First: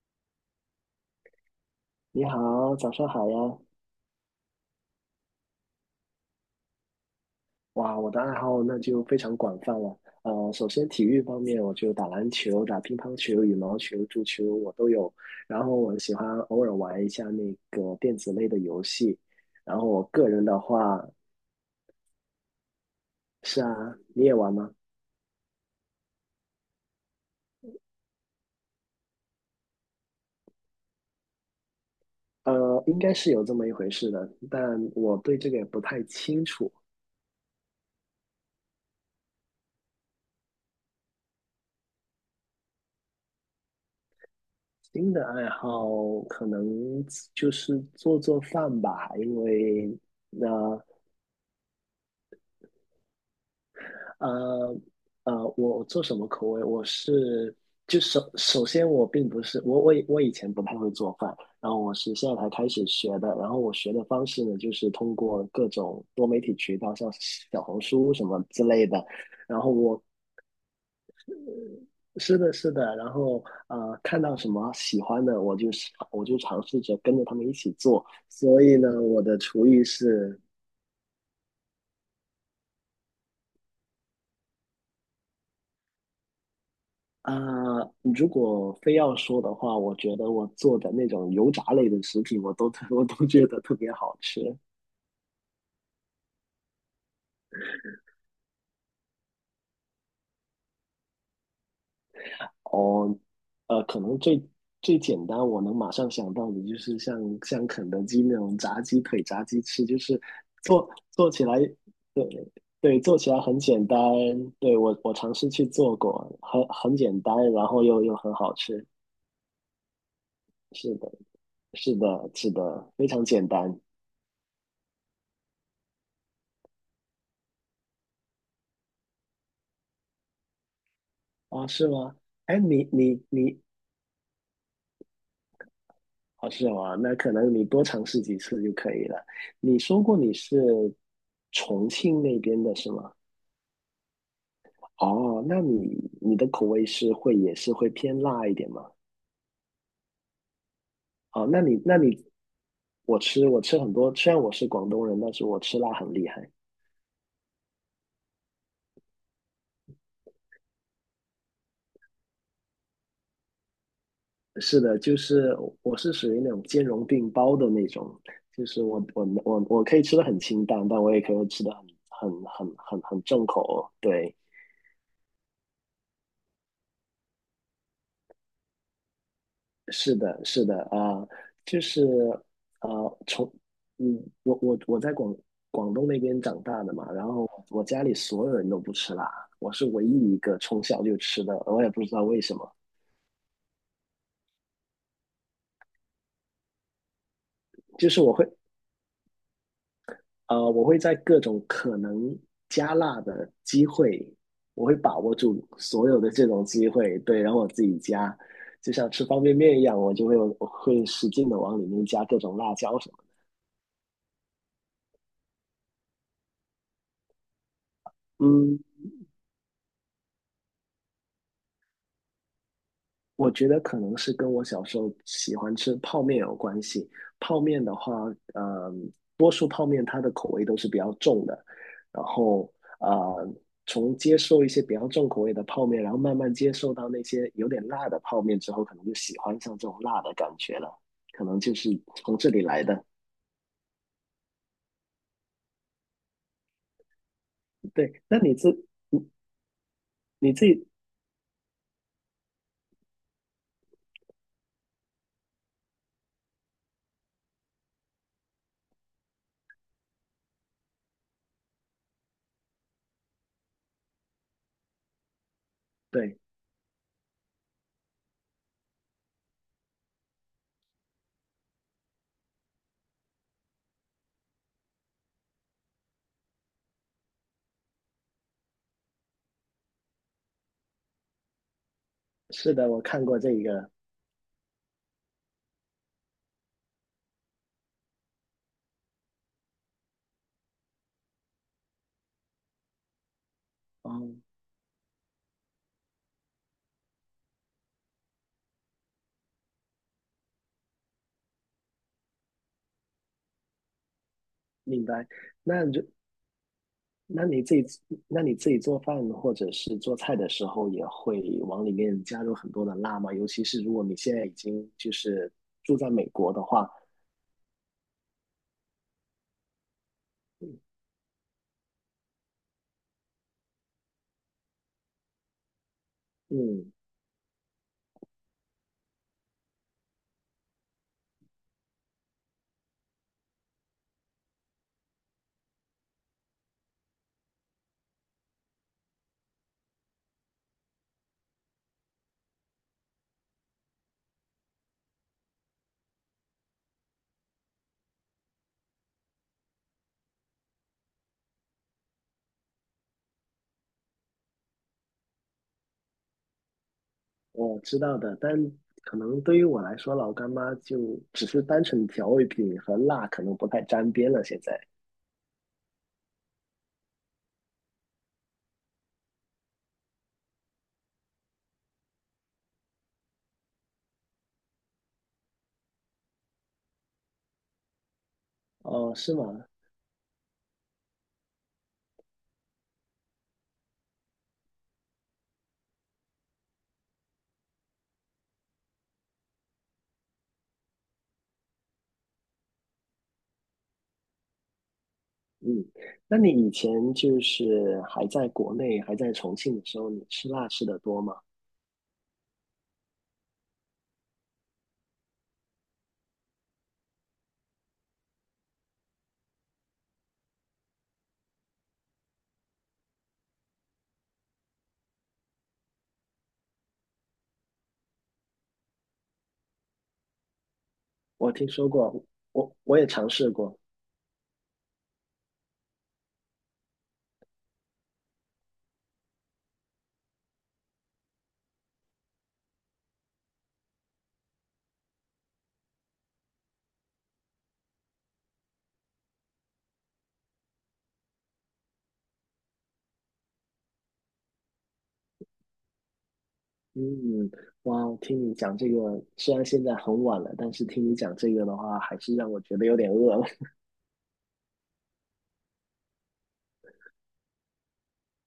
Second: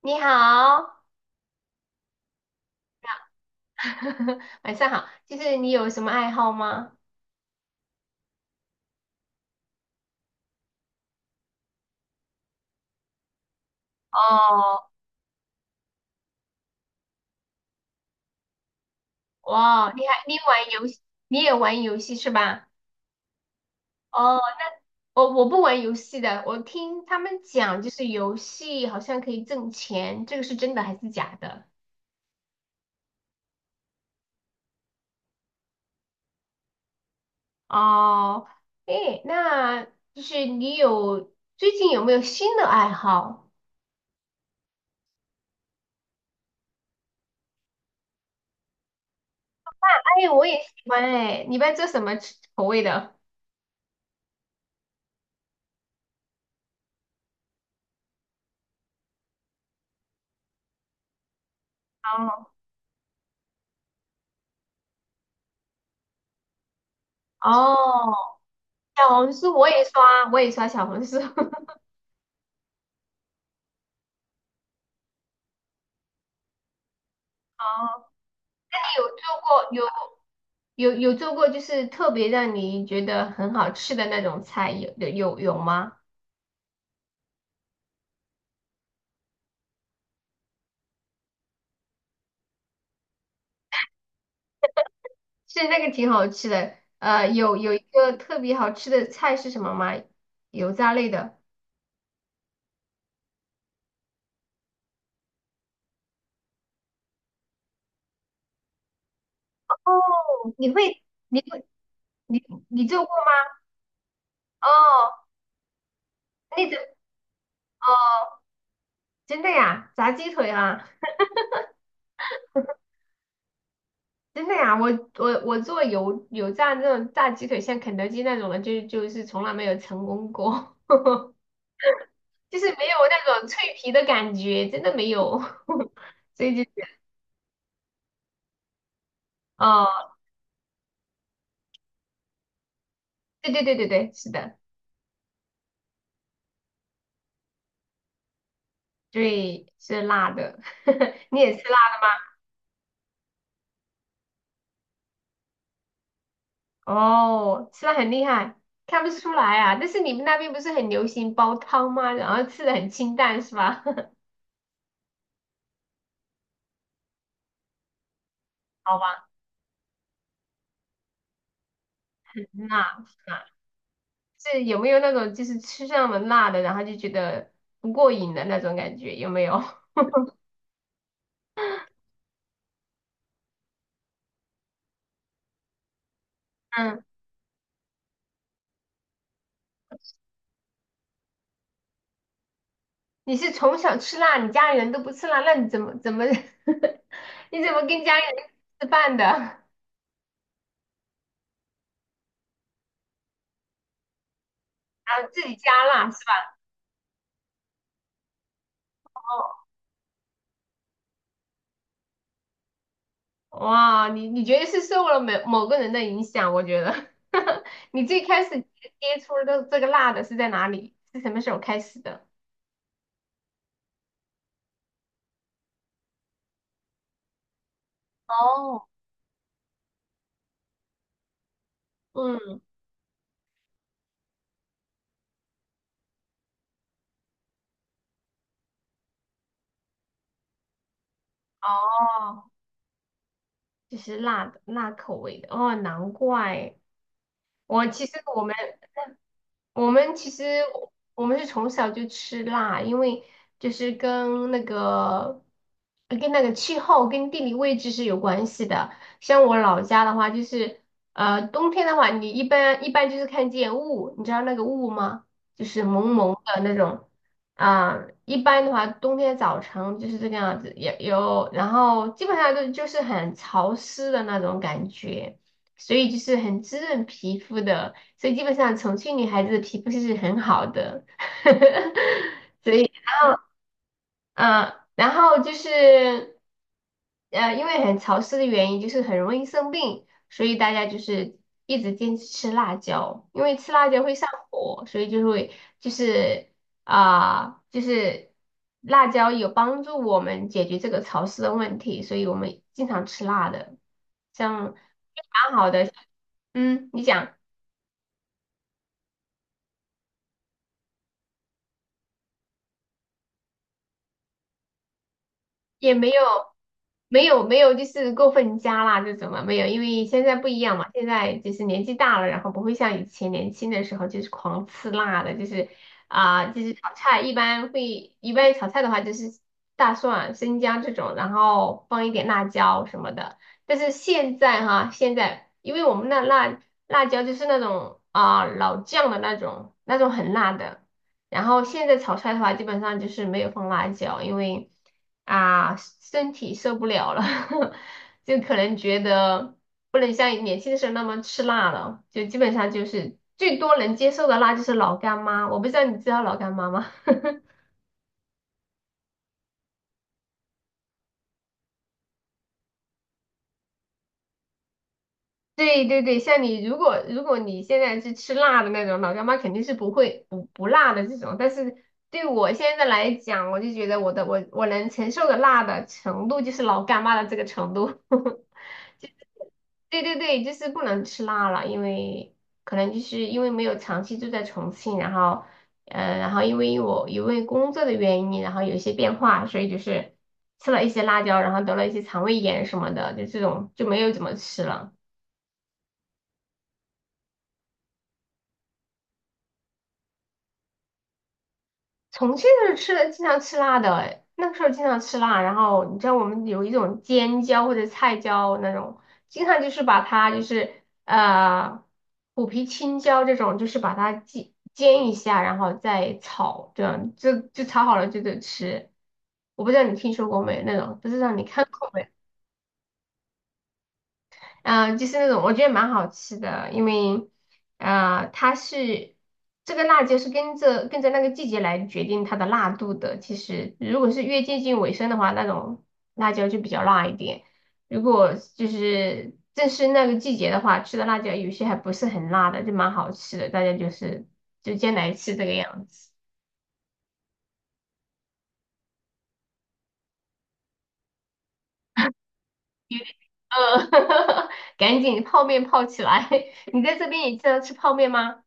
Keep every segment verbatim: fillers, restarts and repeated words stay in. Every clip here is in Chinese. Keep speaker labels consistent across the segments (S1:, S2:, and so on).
S1: 你好，
S2: 你好，早上好呀！
S1: 晚上好。就是你有什么爱好吗？
S2: 哇，我的爱好那就非常广泛了。呃，首先体育方面，我就打篮球、打乒乓球、羽毛球、足球我
S1: 哦，
S2: 都有。然后我喜欢偶尔玩一下那个电子类的游戏。然后
S1: 哇，你
S2: 我
S1: 还
S2: 个
S1: 你
S2: 人的
S1: 玩游戏，
S2: 话，
S1: 你也玩游戏是吧？
S2: 是啊，你也
S1: 哦，
S2: 玩吗？
S1: 我我不玩游戏的，我听他们讲，就是游戏好像可以挣钱，这个是真的还是假的？
S2: 呃，应该是有这么一回事的，但我对这个也不太清楚。
S1: 哦，诶，那就是你有最近有没有新的爱好？
S2: 新的爱好可能就是做做饭吧，因为
S1: 哎，我
S2: 那、
S1: 也喜
S2: 呃
S1: 欢哎，你一般做什么吃口味的？
S2: 呃呃，我做什么口味？我是就首首先我并不是我我以我以前不太会做饭，然后我是现在
S1: 哦
S2: 才开始学的。然后我学的方式呢，就是通过各种多媒体渠道，像小红书什
S1: 哦，
S2: 么之类的。
S1: 小红书
S2: 然
S1: 我
S2: 后
S1: 也
S2: 我
S1: 刷，我也刷小红书。
S2: 是的是的，然后呃看到什么喜欢的，我就我就尝试着跟着他们一起做。
S1: 哦，
S2: 所以
S1: 那你
S2: 呢，
S1: 有
S2: 我的
S1: 做
S2: 厨
S1: 过有
S2: 艺是
S1: 有有做过，就是特别让你觉得很好吃的那种菜，有有有有吗？
S2: 啊、如果非要说的话，我觉得我做的那种油炸类的食品，我都 我都觉得特别好吃。
S1: 是那个挺好吃的，呃，有有一个特别好吃的菜是什么吗？油炸类的，
S2: 哦，呃，可能最最简单，我能马上想到的就是像像肯德基那种炸鸡腿、炸鸡翅，就是
S1: 哦，你
S2: 做
S1: 会
S2: 做
S1: 你
S2: 起来，
S1: 会
S2: 对
S1: 你你
S2: 对，
S1: 做过
S2: 做起来
S1: 吗？
S2: 很简单。对，我
S1: 哦，
S2: 我尝试去做过，很
S1: 那种
S2: 很简单，然后
S1: 哦，
S2: 又又很好吃。
S1: 真的呀，炸鸡腿啊，
S2: 是的，是的，是的，非常简单。
S1: 真的呀，我我我做油油炸那种炸鸡腿，像肯德基那种的，就就是从来没有成功过。
S2: 啊？是吗？
S1: 就
S2: 哎，
S1: 是没
S2: 你
S1: 有
S2: 你
S1: 那种
S2: 你
S1: 脆皮的感觉，真的没有。所
S2: 哦，
S1: 以就
S2: 是
S1: 是，
S2: 吗？那可能你多尝试几次就可以了。你说
S1: 哦，
S2: 过你是重庆那边的是吗？
S1: 对对对对对，是的，
S2: 哦，那你你的口味是会也是会偏辣一点吗？
S1: 对，是辣的。你
S2: 哦，
S1: 也
S2: 那
S1: 吃
S2: 你
S1: 辣
S2: 那你我吃我吃很多，虽然我是广东人，但是我吃辣很厉害。
S1: 哦，吃辣很厉害，看不出来啊。但是你们那边不是很流行煲汤吗？然后吃的很清淡是吧？
S2: 是的，就是我是属于那种兼容并包的那种，就是
S1: 好
S2: 我我
S1: 吧，
S2: 我我可以吃的很清淡，但我也可以吃的很很很
S1: 辣
S2: 很很
S1: 辣
S2: 重口。对，
S1: 是有没有那种就是吃上了辣的，然后就觉得不过瘾的那种感觉？有没有？
S2: 是的，是的啊，就是啊，从嗯，我我我在广广东那边长大的
S1: 嗯。
S2: 嘛，然后我家里所有人都不吃辣，我是唯一一个从小就吃的，我也不知道为什么，
S1: 你是从小吃辣，你家里人都不吃辣，那你怎么怎么 你怎么跟
S2: 就
S1: 家
S2: 是
S1: 里
S2: 我会
S1: 人吃饭的？然
S2: 呃，我会在各种可能加辣的机会，我会把
S1: 后
S2: 握
S1: 自己
S2: 住
S1: 加
S2: 所
S1: 辣
S2: 有
S1: 是
S2: 的这
S1: 吧？
S2: 种机会，对，然后我自己加，就像吃方便面一样，我就会我会使劲的往里面加各种辣椒什么
S1: 哇，你你觉得是受了某某个人的影响？我觉得 你最开
S2: 的
S1: 始
S2: 嗯。
S1: 接触的这个辣的是在哪里？是什么时候开始的？
S2: 我觉得可能是跟我小时候喜欢吃泡面有关系。泡面的话，
S1: 哦，
S2: 嗯，多数泡面它的口味都是比较重的，然
S1: 嗯，
S2: 后呃，从接受一些比较重口味的泡面，然后慢慢接受到那些有点辣的泡面之后，可能就喜欢上这种辣的感觉了，可能就是从
S1: 哦，
S2: 这里来的。
S1: 就是辣的辣口味的哦，难怪我其实
S2: 对，那
S1: 我们
S2: 你自
S1: 我们其
S2: 你
S1: 实
S2: 自己
S1: 我们是从小就吃辣，因为就是跟那个跟那个气候跟地理位置是有关系的。像我老家的话，就是呃冬天的话，你一般一般就是看见雾，你知道那个雾吗？就是蒙蒙
S2: 对，
S1: 的那种啊、一般的话，冬天早晨就是这个样子，有有，然后基本上都就是很潮湿的那种感觉。所以就是很滋润皮肤的，所以基本上重庆女孩子的皮肤是很好的。
S2: 是的，我看过这一个，
S1: 嗯，然后就是呃，因为很潮湿的原因，就是很容易生病，所以大家就是一直坚持吃辣椒，因为吃辣椒会上
S2: 哦，
S1: 火，所以就会就是啊、就是辣椒有帮助我们解决这个潮湿的问题，所以我们经常吃辣的，像
S2: 明白。
S1: 蛮好
S2: 那
S1: 的，
S2: 就。
S1: 嗯，你讲。
S2: 那你自己，那你自己做饭或者是做菜的时候，也会往里面加入很多的辣吗？尤其是如果你现在已经就是
S1: 也
S2: 住
S1: 没
S2: 在
S1: 有，
S2: 美国的话，
S1: 没有，没有，就是过分加辣这种嘛，没有，因为现在不一样
S2: 嗯，
S1: 嘛，现在就是年纪大了，然后不会像以前年轻的时候就是狂吃辣的，就是啊、就是炒
S2: 嗯
S1: 菜一般会，一般炒菜的话就是大蒜啊、生姜这种，然后放一点辣椒什么的。但是现在哈，现在因为我们那辣辣椒就是那种啊、老酱的那种，那种很辣的。然后现在炒菜的话，基本上就是没有放辣椒，因为啊，身体受不了了，就可能觉得不能像年轻的时候那么吃辣了，就基本上就是最多能接受的辣就是老干妈。我不知道你知道老干妈吗？
S2: 我知道的，但可能对于我来说，老干妈就只是单纯调味品和辣，可能不太沾边了。现在，
S1: 对对对，像你如果如果你现在是吃辣的那种老干妈，肯定是不会不不辣的这种。但是对我现在来讲，我就觉得我的我我能承受的辣的程度就是老干妈的这个程度。
S2: 哦，是吗？
S1: 对对对，就是不能吃辣了，因为可能就是因为没有长期住在重庆，然后，嗯，然后因为我因为工作的原因，然后有一些变化，所以就是吃了一些辣椒，然后得了一些肠胃炎什么的，就这种就没有怎么吃了。
S2: 嗯，那你以前就是还在国内，还在重庆的时候，你吃辣吃的多吗？
S1: 重庆是吃的经常吃辣的，哎那个时候经常吃辣。然后你知道我们有一种尖椒或者菜椒那种，经常就是把它就是呃虎皮青椒这种，就是把它煎煎一下，然后再炒，这样就就炒好了就得吃。我不知道你听说过没那种，不知道你
S2: 我
S1: 看
S2: 听说
S1: 过没？
S2: 过，我我也尝试过。
S1: 嗯呃，就是那种我觉得蛮好吃的，因为呃，它是这个辣椒是跟着跟着那个季节来决定它的辣度的。其实如果是越接近尾声的话，那种辣椒就比较辣一点；如果就是正是那个季节的话，吃的辣椒有些还不是很辣的，就蛮好吃的。大家就是就先来吃这个样子。
S2: 嗯，哇，听你讲这个，虽然现在很晚了，但是听你讲这个的话，还是让我觉得有点饿了。
S1: 呃，赶紧泡面泡起来！你在这边也经常吃泡面吗？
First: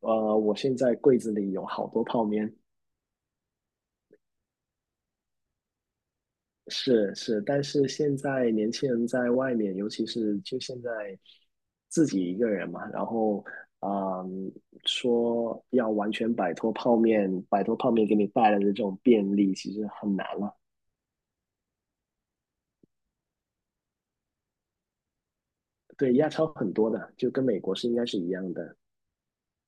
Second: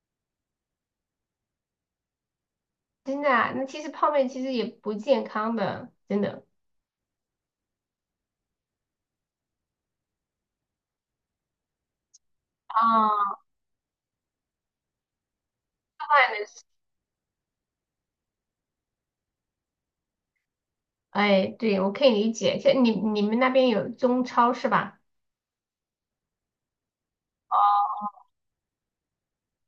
S2: 呃，我现在柜子里有好多泡面，
S1: 真的啊，那其实泡面其实也不健康的，真的。
S2: 是是，但是现在年轻人在外面，尤其是就现在自己一个人嘛，
S1: 哦，
S2: 然后啊嗯，说要完全摆脱泡面，摆脱泡面给你带来的这种便利，其实很难了。
S1: 哎，对，我可以理解。像你你们那边有中超是吧？
S2: 对，亚超很多的，就跟美国是应该是一样的。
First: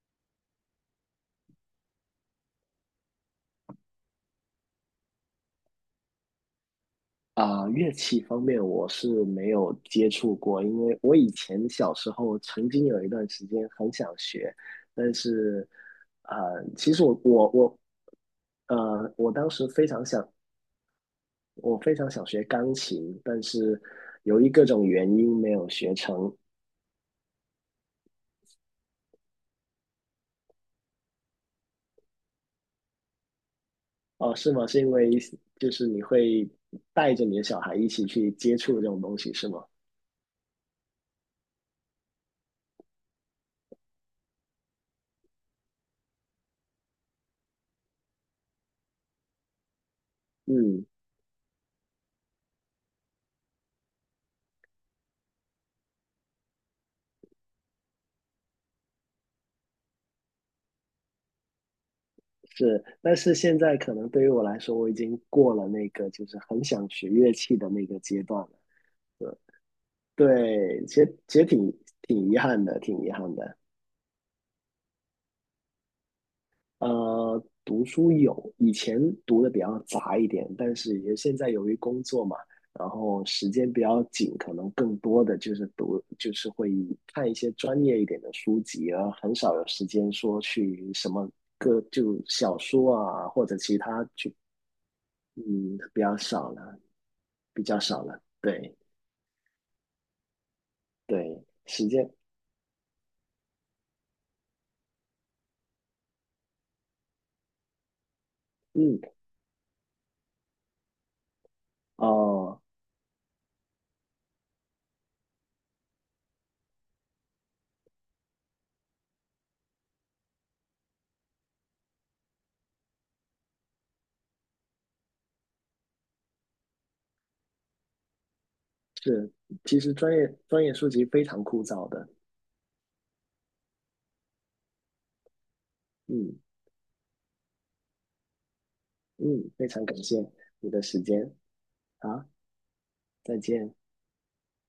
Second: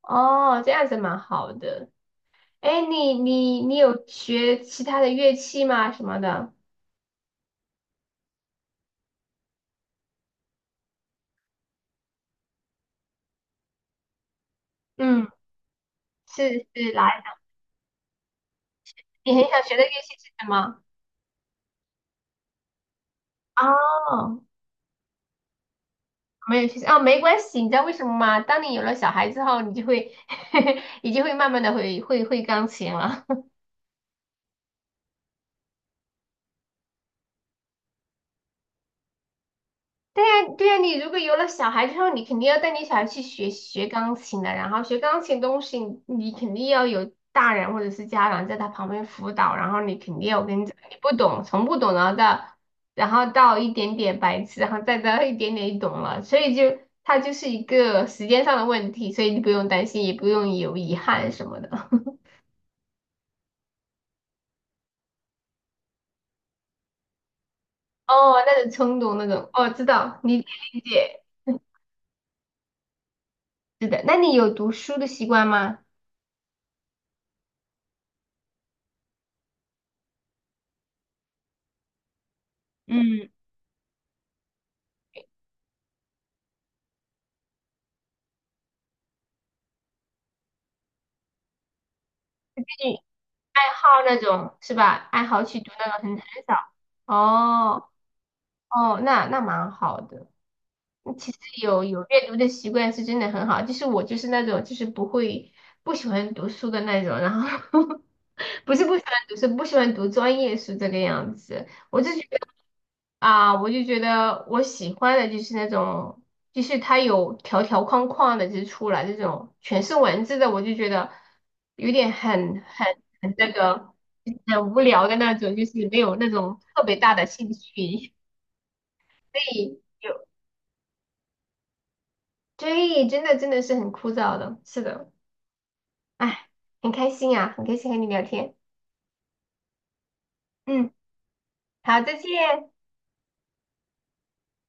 S1: 哦，这样子蛮好的。哎，你你你有学其他的乐器吗？什么的？
S2: 啊、乐器方面我是没有接触过，因为我以前小时候曾经有一段时间很想学，但
S1: 嗯，
S2: 是，啊，
S1: 是是，
S2: 其实我
S1: 来，
S2: 我我，呃，我
S1: 你很
S2: 当
S1: 想
S2: 时
S1: 学的
S2: 非
S1: 乐
S2: 常
S1: 器
S2: 想，
S1: 是什么？
S2: 我非常想学钢琴，但是由
S1: 哦，
S2: 于各种原因没有学成。
S1: 没有学哦，没关系。你知道为什么吗？当你有了小孩之后，你就会 你就会慢慢的会会会钢琴了。
S2: 哦，是吗？是因为就是你会带着你的小孩一起去接触这种东西，是吗？
S1: 对呀，对呀，你如果有了小孩之后，你肯定要带你小孩去学学钢琴的，然后学钢琴东西，你肯定要有大人或者是家长在他旁边辅导，然后你肯定要我跟你讲，
S2: 嗯
S1: 你不懂，从不懂，然后到然后到一点点白痴，然后再到一点点懂了，所以就它就是一个时间上的问题，所以你不用担心，也不用有遗憾什么的。
S2: 是，但是现在可能对于我来说，我已经过了那个就是很想学乐器的那个阶
S1: 哦，
S2: 段了。
S1: 那种冲动那
S2: 对，
S1: 种，哦，知道，理解理
S2: 对其实
S1: 解，
S2: 其实挺挺遗憾的，挺遗憾的。
S1: 是的，那你有读书的习惯吗？
S2: 呃，读书有，以前读的比较杂一点，但是也现在由于工作嘛，然后
S1: 嗯，
S2: 时间比较紧，可能更多的就是读，就是会看一些专业一点的书籍，而很少有时间说去什么个就小说啊，或者
S1: 爱
S2: 其
S1: 好
S2: 他
S1: 那
S2: 去，
S1: 种是吧？爱好去读
S2: 嗯，
S1: 那种
S2: 比
S1: 很
S2: 较
S1: 很
S2: 少
S1: 少。
S2: 了。比较
S1: 哦
S2: 少了。对
S1: 哦，那那蛮好的。其实
S2: 对，
S1: 有
S2: 时
S1: 有
S2: 间，
S1: 阅读的习惯是真的很好。就是我就是那种就是不会不喜欢读书的那种，然后 不是不
S2: 嗯，
S1: 喜欢读书，不喜欢读专业书这个样子。我就觉得。
S2: 哦，
S1: 啊，我就觉得我喜欢的就是那种，就是它有条条框框的，就是出来这种全是文字的，我就觉得有点很很很那个很无聊的那种，就是没有那种特别大的兴趣，
S2: 是，
S1: 所
S2: 其
S1: 以
S2: 实专
S1: 有，
S2: 业专业书籍非常枯燥的。
S1: 对，真的真的是很枯燥的，是的，
S2: 嗯
S1: 哎，很开心啊，很开心和你聊天，
S2: 嗯，非常感谢你的
S1: 嗯，
S2: 时间，
S1: 好，再
S2: 好，
S1: 见。
S2: 再见。